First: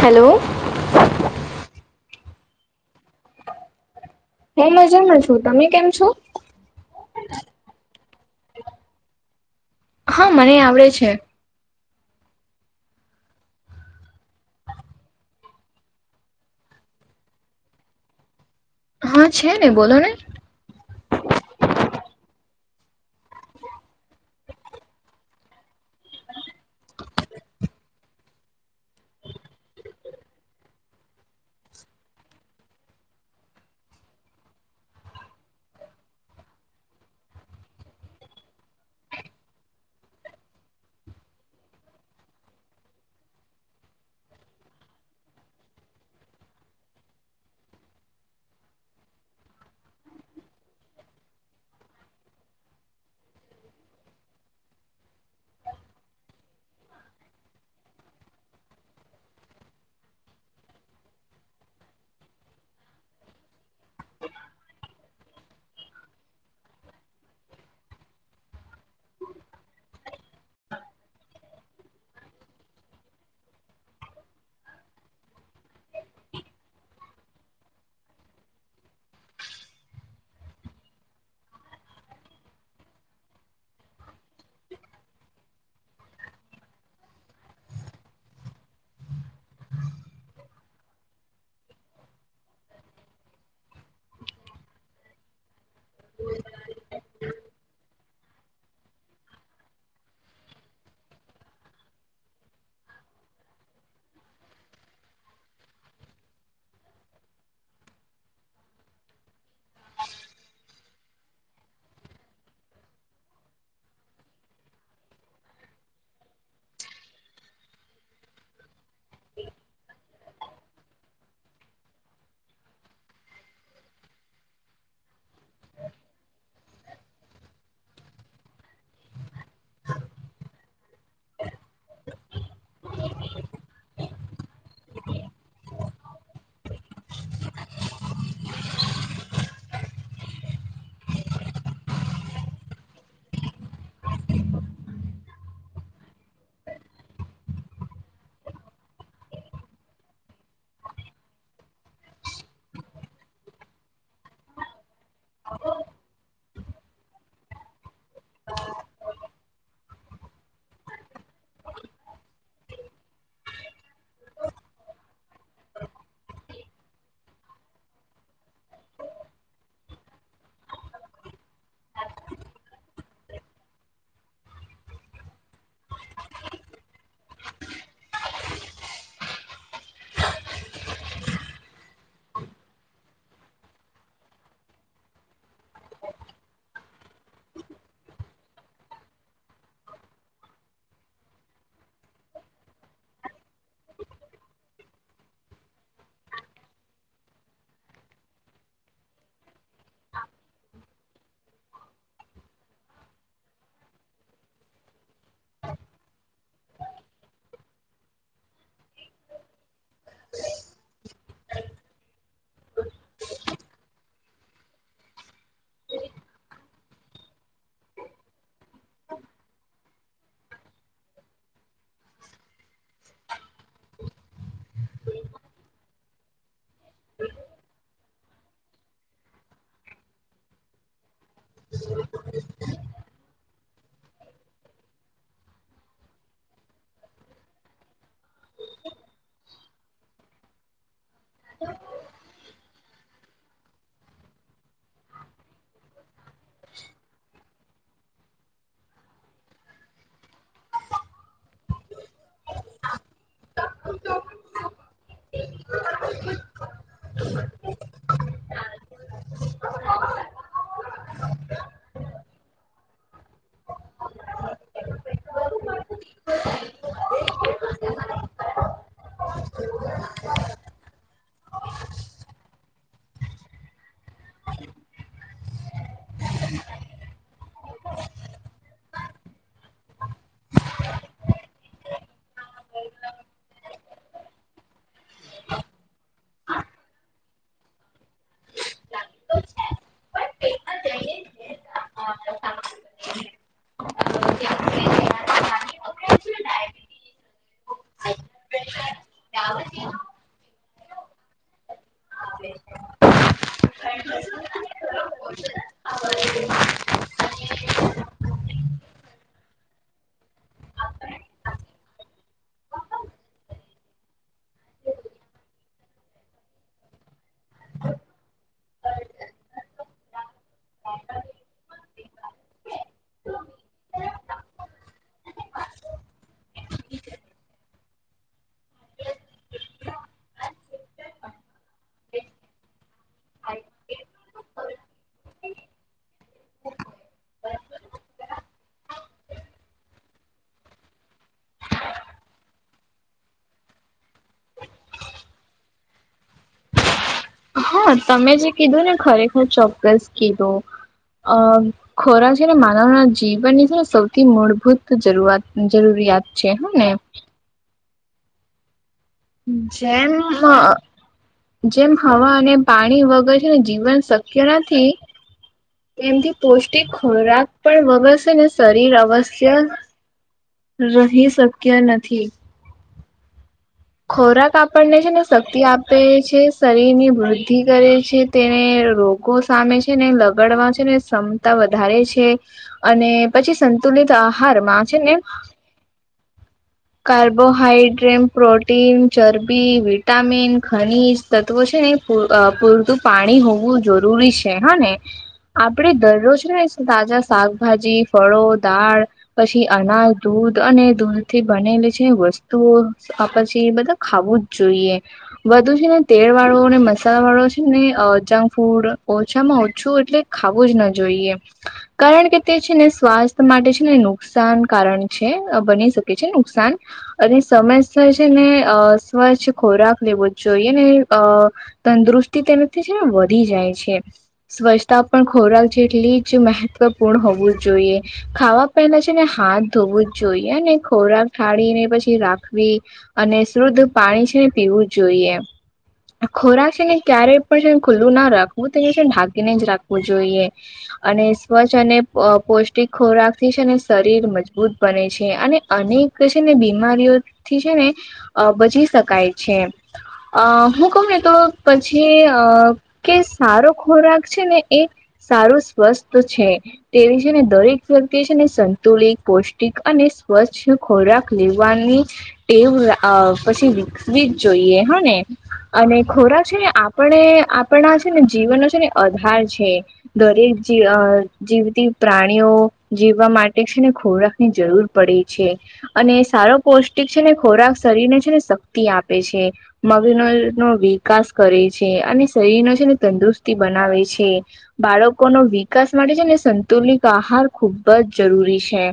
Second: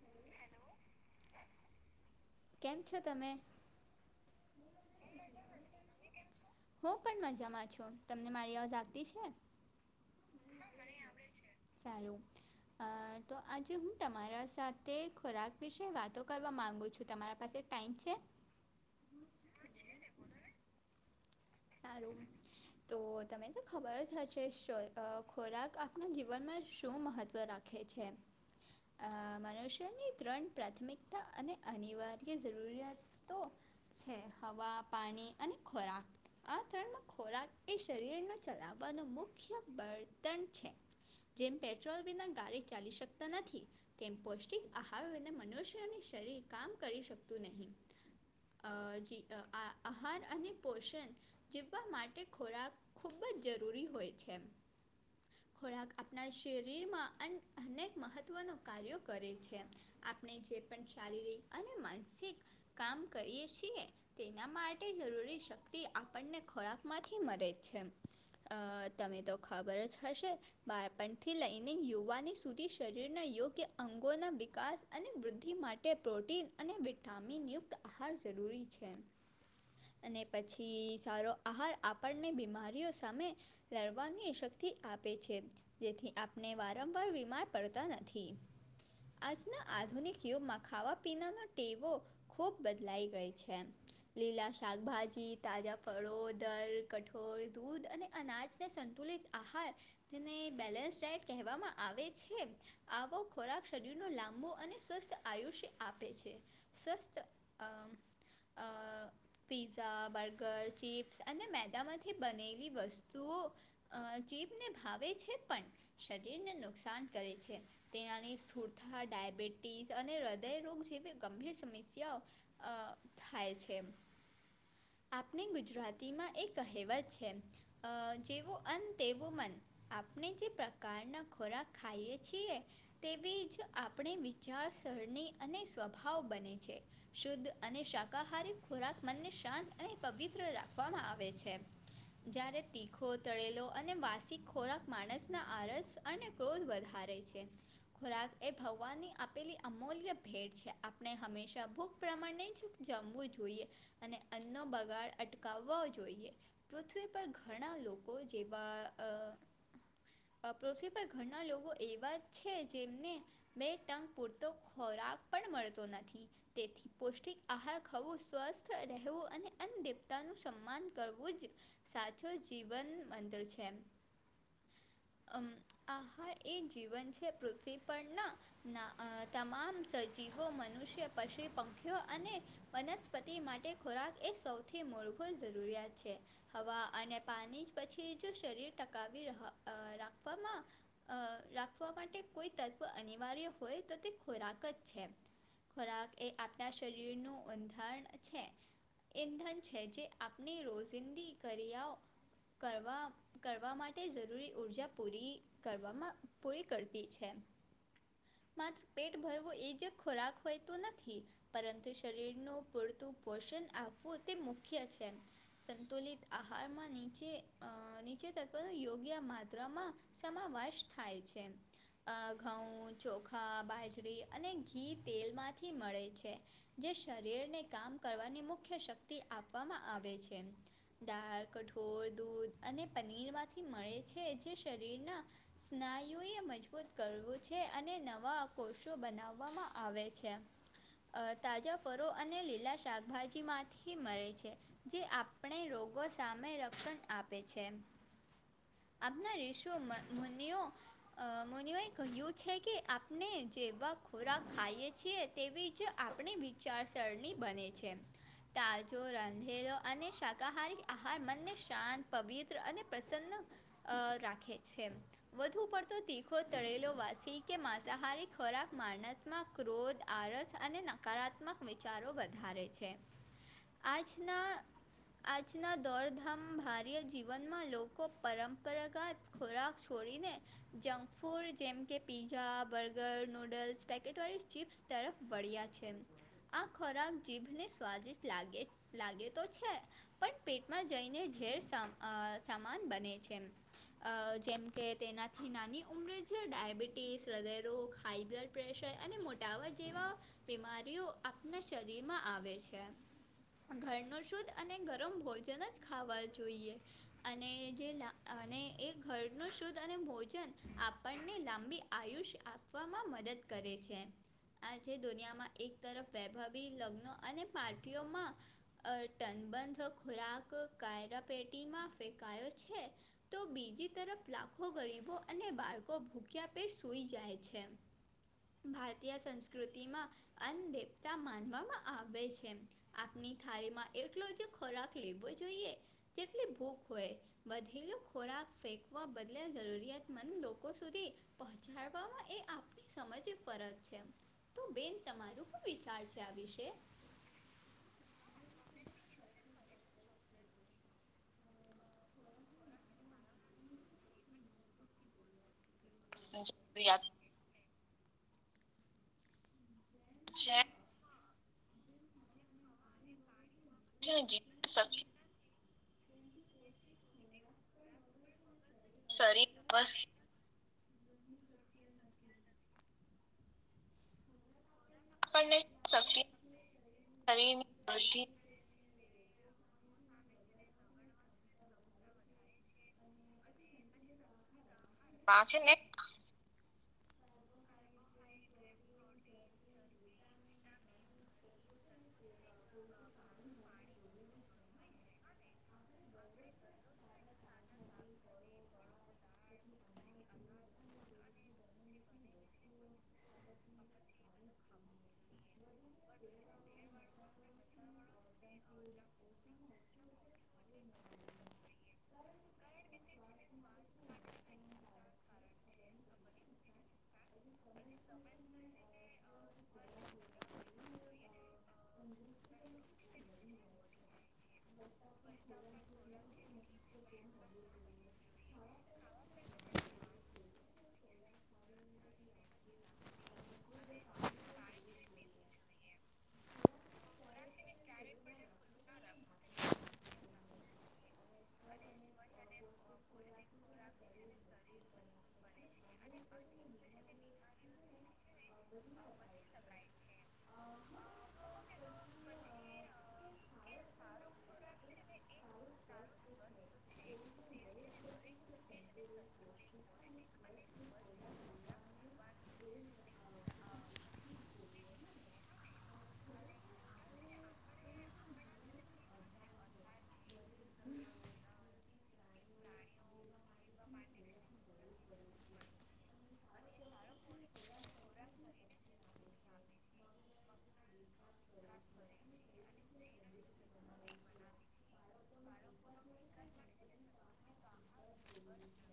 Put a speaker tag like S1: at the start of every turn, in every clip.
S1: Hello
S2: કેમ છો તમે?
S1: હું મજામાં છું તમે કેમ છો?
S2: હું પણ મજામાં છું તમને મારી અવાજ આવતી છે?
S1: હા મને આવડે છે.
S2: સારું. અ તો આજે હું તમારા સાથે ખોરાક વિશે વાતો કરવા માગુ છું તમારા પાસે ટાઈમ છે?
S1: હા છે ને બોલો ને
S2: સારું તો તને તો ખબર જ હશે શ ખોરાક આપણા જીવનમાં શું મહત્ત્વ રા ખે છે. મનુષ્યની ત્રણ પ્રાથમિકતા અને અનિવાર્ય જરૂરિયાત તો છે હવા, પાણી અને ખોરાક આ ત્રણમા ખોરાક એ શરીરનો ચલાવવાનું મુખ્ય બળતણ છે. જેમ પેટ્રોલ વિના ગાડી ચાલી શકતી નથી તેમ પૌષ્ટિક આહારોને મનુષ્યની શરીર કામ કરી શકતું નહીં. જી આ આહાર અને પોષણ જીવવા માટે ખોરાક ખૂબ જ જરૂરી હોય છે. ખોરાક આપણા શરીરમાં અનેક મહત્વનો કાર્યો કરે છે. આપણે જે પણ શારીરિક અને માનસિક કામ કરીએ છીએ તેના માટે જરૂરી શક્તિ આપ પણને ખોરાકમાંથી મરે જ છે તમે તો ખબર જ હશે બાળપણથી લઈને યુવાની સુધી શરીરના યોગ્ય અંગોના વિકાસ અને વૃદ્ધિ માટે પ્રોટીન અને વિટામિનયુક્ત આહાર જરૂરી છે. અને પછી સારો આહાર આપણને બીમારીઓ સામે લડવાની શક્તિ આપે છે. જેથી આપને વારંવાર બીમાર પડતા નથી આજના આધુનિક યુગમાં ખાવા પીનાના ટેવો ખૂબ બદલાઈ ગઈ છે. લીલા શાકભાજી, તાજા ફળો, દર, કઠોળ, દૂધ અને અનાજને સંતુલિત આહાર તેને બેલેન્સ ડાયટ કહેવામાં આવે છે આવો ખોરાક શરીરનો લાંબો અને સ્વસ્થ આયુષ્ય આપે છે સ્વસ્થ અ પીઝા, બર્ગર્સ ચિપ્સ અને મેંદામાંથી બનેલી વસ્તુઓ જીભને ભાવે છે પણ શરીરને નુકસાન કરે છે. તેનાથી સ્થૂળતા ડાયાબિટીસ અને હૃદયરોગ જેવી ગંભીર સમસ્યાઓ અ થાય છે. આપણે ગુજરાતીમાં એ કહેવત છે જેવો અન્ન તેવું મન આપણે જે પ્રકારના ખોરાક ખાઈએ છીએ તેવી જ આપણી વિચારસરણી અને સ્વભાવ બને છે. શુદ્ધ અને શાકાહારી ખોરાક મનને શાંત અને પવિત્ર રાખવામાં આવે છે. જ્યારે તીખો તળેલો અને વાસી ખોરાક માણસના આળસ અને ક્રોધ વધારે છે. ખોરાક એ ભગવાનની આપેલી અમૂલ્ય ભેટ છે. આપણે હંમેશા ભૂખ પ્રમાણે જ જમવું જોઈએ અને અન્નો બગાડ અટકાવવો જોઈએ. પૃથ્વી પર ઘણા લોકો જેવા અ આ પૃથ્વી ધણા લોકો એવા છે જેમને મેં ટંક પૂરતો ખોરાક પણ મળતો નથી. તેથી પૌષ્ટિક આહાર ખાવો સ્વસ્થ રહેવું અને અન્ન દેવતા નું સન્માન કરવું જ સાચો જીવન મંત્ર છે. આહાર એ જીવન છે પૃથ્વી પર ના ના તમામ સજીવો મનુષ્ય, પશુ, પંખીઓ અને વનસ્પતિ માટે ખોરાક એ સૌથી મુળભુત જરૂરિયાત છે. હવા અને પાણી પછી જો શરીર ટકાવી રાખવામાં રાખવા માટે કોઈ તત્વ અનિવાર્ય હોય તો તે ખોરાક જ છે. ખોરાક એ આપણા શરીરનું અંધાણ છે. ઇંધણ છે જે આપની રોજિંદી ક્રિયાઓ કરવા કરવા માટે જરૂરી ઊર્જા પૂરી કરવામાં પૂરી કરતી છે. માત્ર પેટ ભરવું એ જ ખોરાક હોતો નથી. પરંતુ શરીરનું પૂરતું પોષણ આપ વું તે મુખ્ય છે. સંતુલિત આહારમાં નીચે અ નીચે [unintelligible] પણ યોગ્ય માત્રામાં સમાવશ થાય છે એમ ઘઉં ચોખા બાજરી અને ઘી તેલમાંથી મળે છે, જે શરીરને કામ કરવાની મુખ મુખ્ય શક્તિ આપવામાં આવે છે, દાળ, કઠોળ, દૂધ. અને પનીરમાંથી મળે છે જે શરીરના સ્નાયુએ મજબૂત કરવું છે અને નવા કોષો બનાવવામાં આવે છે. [inaudible] તાજા ફરો અને લીલા શાકભાજીમાંથી મળે છે, જે આપણે રોગ રોગો સામે રક્ષણ આપે છે. આપના રિષુ મ મુનિઓ અ મુનીયોએ કહ્યું છે કે આપને જેવા ખોરાક ખાઈએ છીએ તેવી જ આપણી વિચારસરણી બને છે. તો રાંધેલો અને શાકાહારી આહાર મનને શાંત પવિત્ર અને પ્રસન્ન અ રાખે છે. વધુ પડતો તીખો તળેલો વાસી કે માંસાહારી ખોરાક મારણાત્મક ક્રોધ આરસ અને નકારાત્મક વિચારો વધારે છે. આજના આજના દોડધામ ભાર્ય જીવનમાં લોકો પરંપરાગત ખોરાક છોડીને. જંક ફૂડ જેમ કે પીઝા બર્ગર નૂડલ્સ પેકેટ વાળી ચીપ્સ તરફ વળ્યા છે, આ ખોરાક જીભને સ સ્વાદિષ્ટ લાગે-લાગે તો છે. પણ પેટમાં જઈને ઝેર સામ અ સમાન બને છે. અ જેમ કે તેના નાની ઉંમરે છે ડાયાબિટીસ હૃદયરોગ હાઈ બ્લડ પ્રેશર અને મોટાવા જેવા બીમારીઓ આપના શરીરમાં આવે છે. ઘરનો શુદ્ધ અને ગરમ ભોજન જ ખાવા જોઈએ, અને જે લા અને એ ઘરનું શુદ્ધ અને ભોજન આપણને લાંબી આયુષ્ય આપ વામાં મદદ કરે છે, આજે દુનિયામાં એક તરફ વૈભવી લગ્નો અને પાર્ટીઓમાં. અ ટનબંધો ખોરાક કાયરાપેટીમાં ફેંકાયો છે. તો બીજી તરફ લાખો ગરીબો અને બાળકો ભૂખ્યા પેટ સુૂઈ જાય છે. ભારતીય સંસ્કૃતિમાં, અન્નદેવતા માનવામાં આવે છે. કેમ આપની થારીમાં એટલો જ ખોરાક લેવો જોઈએ, જેટલી ભૂખ હોય. વધેલો ખોરાક ફેકવા બદલે જરૂરિયાતમંદ લોકો સુધી પહોંચાડવામાં એ આપણી સમજે ફરજ છે. તો બેન તમારું પણ વિચાર છે આ વિશે?
S1: હ તમે જે કીધું ને ખરેખર ચોક્કસ કીધું. અ ખોરાક છે ને માનવના જીવનની છે ને સૌથી મૂળભૂત જરૂરઆત જરૂરિયાત છે હ ને.
S2: જરૂરિયાત
S1: જેમ અ
S2: છે
S1: જેમ હવા અને પાણી વગર જીવન
S2: છે ને
S1: શક્ય
S2: જીવન
S1: નથી.
S2: શક્તિ
S1: એમકે પૌષ્ટિક ખોરાક પણ વગરશે ને શરીર
S2: શરીર
S1: અવશ્ય
S2: બસ
S1: રહી શક્ય નથી. ખોરાક આપણને છે ને
S2: આપણને
S1: શક્તિ આપે
S2: શક્તિ
S1: છે, શરીર ની વૃદ્ધિ
S2: શરીરની
S1: કરે છે
S2: વૃદ્ધિ
S1: તે ને રોગો સામે છે ને લગાડવા છે ને ક્ષમતા વધારે છે. અને પછી સંતુલિત આહારમાં
S2: માં છે ને
S1: કાર્બોહાઈડ્રેમ પ્રો પ્રન ચરબી વિટામિન ખનીજ તત્વો છે ને. પૂરતું પાણી હોવું જરૂરી છે હા ને. આપડે દરરોજ ને તાજા શાકભાજી ફળો દાળ. પછી અનાજ દૂધ અને દૂધ થી બનેલી છે વસ્તુઓ પછી બધા ખાવું જ જોઈએ વધુ છે ને તેલ વાળોને મ સાલા વાળો છે ને અ જંક ફૂડ ઓછામાં ઓછું એટલે ખાવું જ ના જોઈએ કારણ કે તે છે ને સ્વાસ્થ્ય માટે છે ને નુકસાન કારણ છે બની શકે છે નુકસાન અને સમય સર છે ને અ સ્વચ્છ ખોરાક લેવો જ જોઈએ ને અ તંદુરુસ્તી તેનાથી છે ને વધી જાય છે સ્વચ્છતા પણ ખોરાક જેટલી જ મહત્વપૂર્ણ હોવું જોઈએ ખાવા પેલા છે ને હાથ ધોવું જ જોઈએ અને ખોરાક થાળી ને પછી રાખવી અને શુદ્ધ પાણી છે ને પીવું જોઈએ ખોરાક છે ને ક્યારે પણ છે ખુલ્લું ના રાખવું તો ઢાકીને જ રાખવું જોઈએ અને સ્વચ્છ અને પૌષ્ટિક ખોરાક થી છે ને શરીર મજબૂત બને છે અને અનેક છે ને બીમારીઓ થી છે ને બચી શકાય છે અ હું કવુને તો પછી અ કે સારો ખોરાક છે ને એ સારું સ્વસ્થ છે. તેવી છે ને દરેક વ્યક્તિ છે ને સંતુલિત પૌષ્ટિક અને સ્વચ્છ ખોરાક લેવાની ટેવ પછી વિકસવી જ જોઈએ હા ને અને ખોરાક છે ને આપણે આપણા છે ને જીવનનો છે ને અધાર છે. દરેક જે અ જેમકે પ્રાણીઓ જીવવા માટે છે ને, ખોરાકની જરૂર પડે છે. અને સારો પૌષ્ટિક છે ને, ખોરાક શરીર ને છે ને, શક્તિ આપે છે. મગીનો નો વિકાસ કરે છે, અને શરીર નો છે ને, તંદુરસ્તી બનાવે છે. બાળકોનો વિકાસ માટે છે ને, સંતુલિત આહાર. ખુબ જ જરૂરી છે,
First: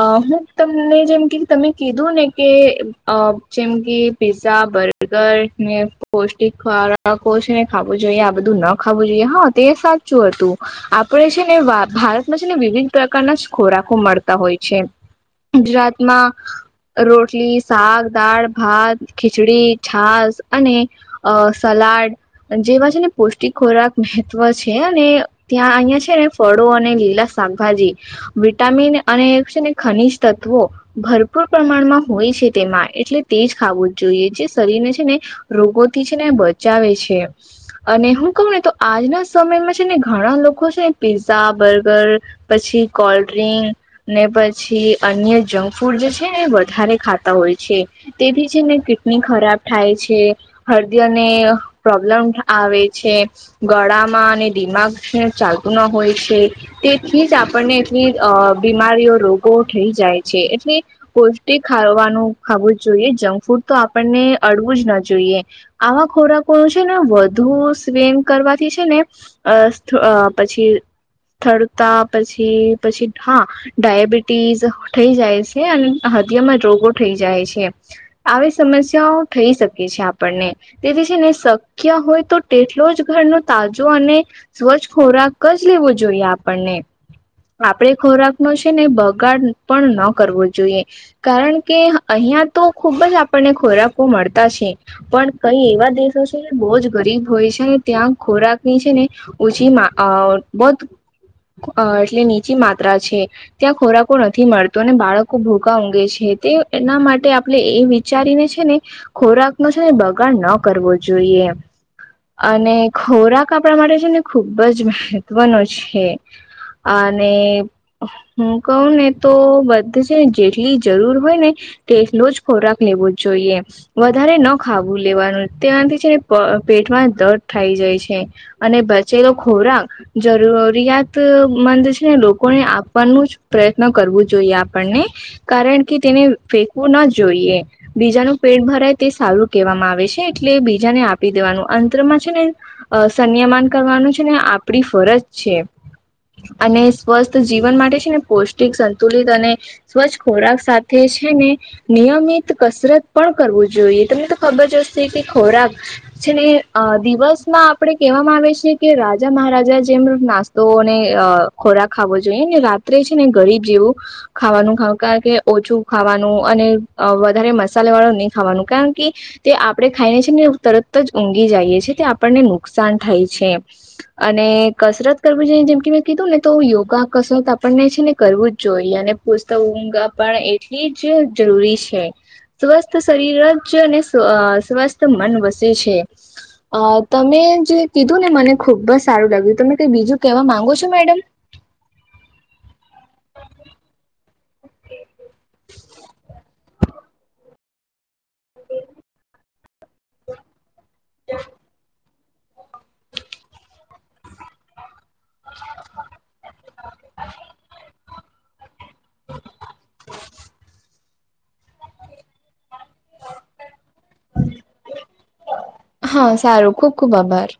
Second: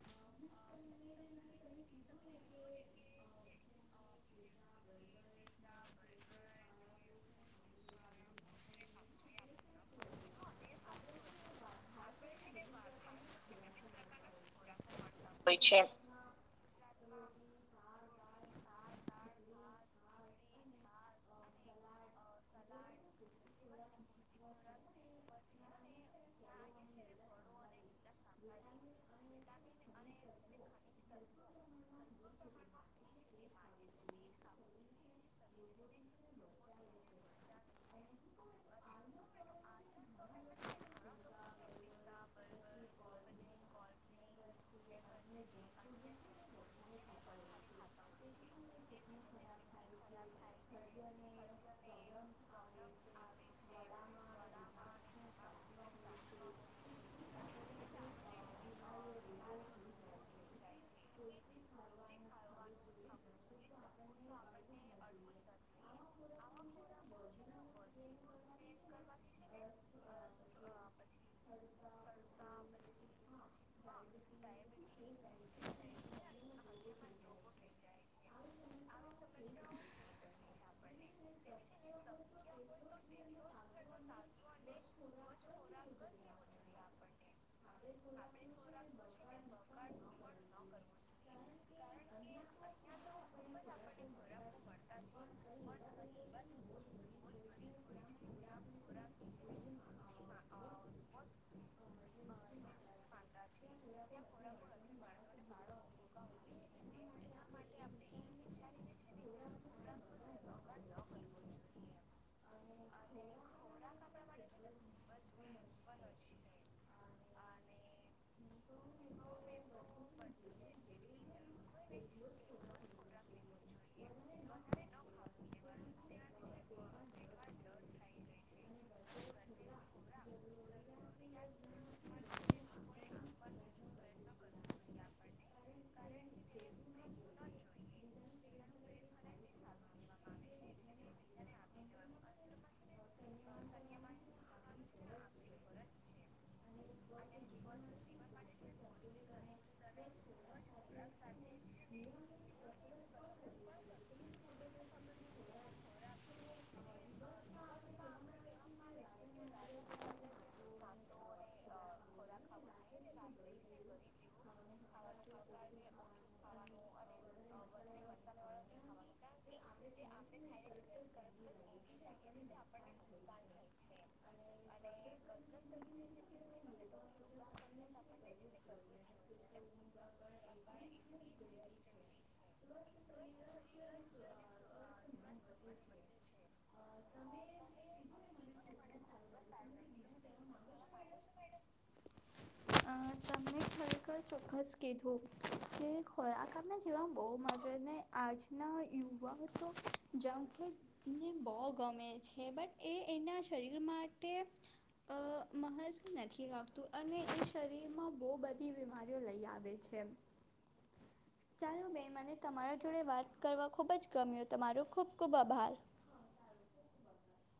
S1: અ હું તમને જેમ કે તમે દું ને કે અ ચિમગી પીઝા બર્ગર ને પૌષ્ટિક ખ્વારા કોષ ને ખાવું જોઈએ આ બધું ના ખાવું જોઈએ હા તે સાચું હતું આપણે છે ને શા ભારત ને વિવિધ પ્રકારના ખોરાકો મળતા હોય છે
S2: હોય છે
S1: ગુજરાતમાં રોટલી શાક દાળ ભાત ખીચડી છાસ અને અ સલાડ જેમાં છે ને પૌષ્ટિક ખોરાક મહત્વ છે અને ત્યાં અહિયાં છે ને ફળો અને લીલા શાકભાજી વિટામિન અને એક છે ને ખનીજ તત્વો ભરપૂર પ્રમાણમાં હોય છે તેમાં એટલે તે જ ખાવું જ જોઈએ જે શરીરને છે ને રોગોથી છે ને બચાવે છે અને હું કહું ને તો આજના સમયમાં છે ને ઘણા લોકો છે ને પીઝા બર્ગર પછી કોલ્ડ ડ્રિંક ને પછી અન્ય જંક ફૂડ જે છે વધારે ખાતા હોય છે તેથી છે ને કિડની ખરાબ થાય છે હૃદયને પ્રોબ્લમ આવે છે ગળામાં અને દિમાગ છે ચાલતું ના હોય છે. તેથી જ આપણને એટલી અ બીમારીઓ રોગો થઈ જાય છે એટલે પૌષ્ટિક ખાવાનું ખાવું જ જોઈએ જંક ફૂડ તો આપણને અડવું જ ના જોઈએ આવા ખોરાકો છે ને વધુ સ્વમ કરવાથી છે ને અ અ પછી થડતા પછી પછી હા ડાયાબિટીસ થઈ જાય છે અને હદયામાં રોગો થઈ જાય છે આવી સમસ્યાઓ થઈ શકે છે આપણને તેથી છે ને શક્ય હોય તો તેટલો જ ઘરનો તાજો અને સ્વચ્છ ખોરાક જ લેવો જોઈએ આપણને આપડે ખોરાક નો છે ને બગાડ પણ ન કરવો જોઈએ કારણ કે અહિયાં તો ખુબ જ આપણને ખોરાકો મળતા છે. પણ કઈ એવા દેશો છે બોજ ગરીબ હોય છે ત્યાં ખોરાકની છે ને ઓછીમાં અ બત અ એટલે નીચી માત્રા છે ત્યાં ખોરાકો નથી મળતુ અને બાળકો ભુ કાં ઊઘે છે તે એના માટે આપણે એ વિચારીને છે ને ખોરાક નો છે ને બગાડ ન કરવો જોઈએ અને ખોરાક આપણા માટે છે ને ખૂબ જ મહત્વનો છે. અને હું કહું ને તો બધું છેને. જેટલી જરૂર હોય, ને તેટલો જ ખોરાક લેવો જોઈએ. વધારે ન ખાવું લેવાનું તેનાથી છેને, પેટમા દર્દ થઇ જાય છે. અને બચેલો ખોરાક જરૂરિયાતમંદ છેને, લોકોને આપવાનું જ પ્રયત્ન કરવું જોઈએ આપણને કારણ કે તેને ફેકવુ ન જોઈએ. બીજાનું પેટ ભરાય તે સારું કહેવામાં આવે છે, એટલે બીજાને આપી દેવાનું અંત્રમાં છેને. અ સંન્યમાન કરવાનું છેને, આપણી ફરજ છે. અને સ્વસ્થ જીવન માટે છે ને પૌષ્ટિક સંતુલિત અને સ્વચ્છ ખોરાક સાથે છેને, નિયમિત કસરત પણ કરવુ જોઈએ, તમને તો ખબર જ હશે કે ખોરાક છેને દિવસમાં આપડે કેહેવામાં આવે છે, કે રાજા મહારાજા જેમ નાસ તોને ખોરાક ખાવો જોઈએ ને રાત્રે છેને, ગરીબ જેવું ખાવાનુ કે ઓછું ખાવાનુ અને વધારે મસાલા વાળું નહી ખાવાનું કારણ કે તે આપણે ખાઈને છે ને તરત જ ઊઘી જઈએ, છીએ તે આપણને નુકસાન થાય છે. અને કસરત કરવુ જોઈએ જેમ કે મેં કીધું ને તો યોગા કસરત આપણને છેને, કરવુંજ જોઈએ અને તો ઊંઘા પણ એટલી જ જરૂરી છે. સ્વસ્થ શરીર જ અને સ્વસ્થ મન વસે છે. અ તમે જે કીધું ને મને ખુબ બ જ સારુ લાગ્યુ તમે કઈ બીજું કેવા માંગો છો, મેડમ
S2: અ તમે ખરેખર ચોક્કસ કીધું કે ખોરાક આમે એવા બો મજને આજના યુવા તો જંગફુડને બહુ ગમે છે, બટ એ એના શરીર માટે મહત્વ નથી રાખતું અને એ શરીરમાં બો બધી બીમારીઓ લઈ આવે છે. ચાલો બેન મને તમારા જોડે વાત કરવા ખૂબ જ ગમ્યો તમારો ખૂબ ખૂબ આભાર
S1: હા સારું ખુબ ખુબ આભાર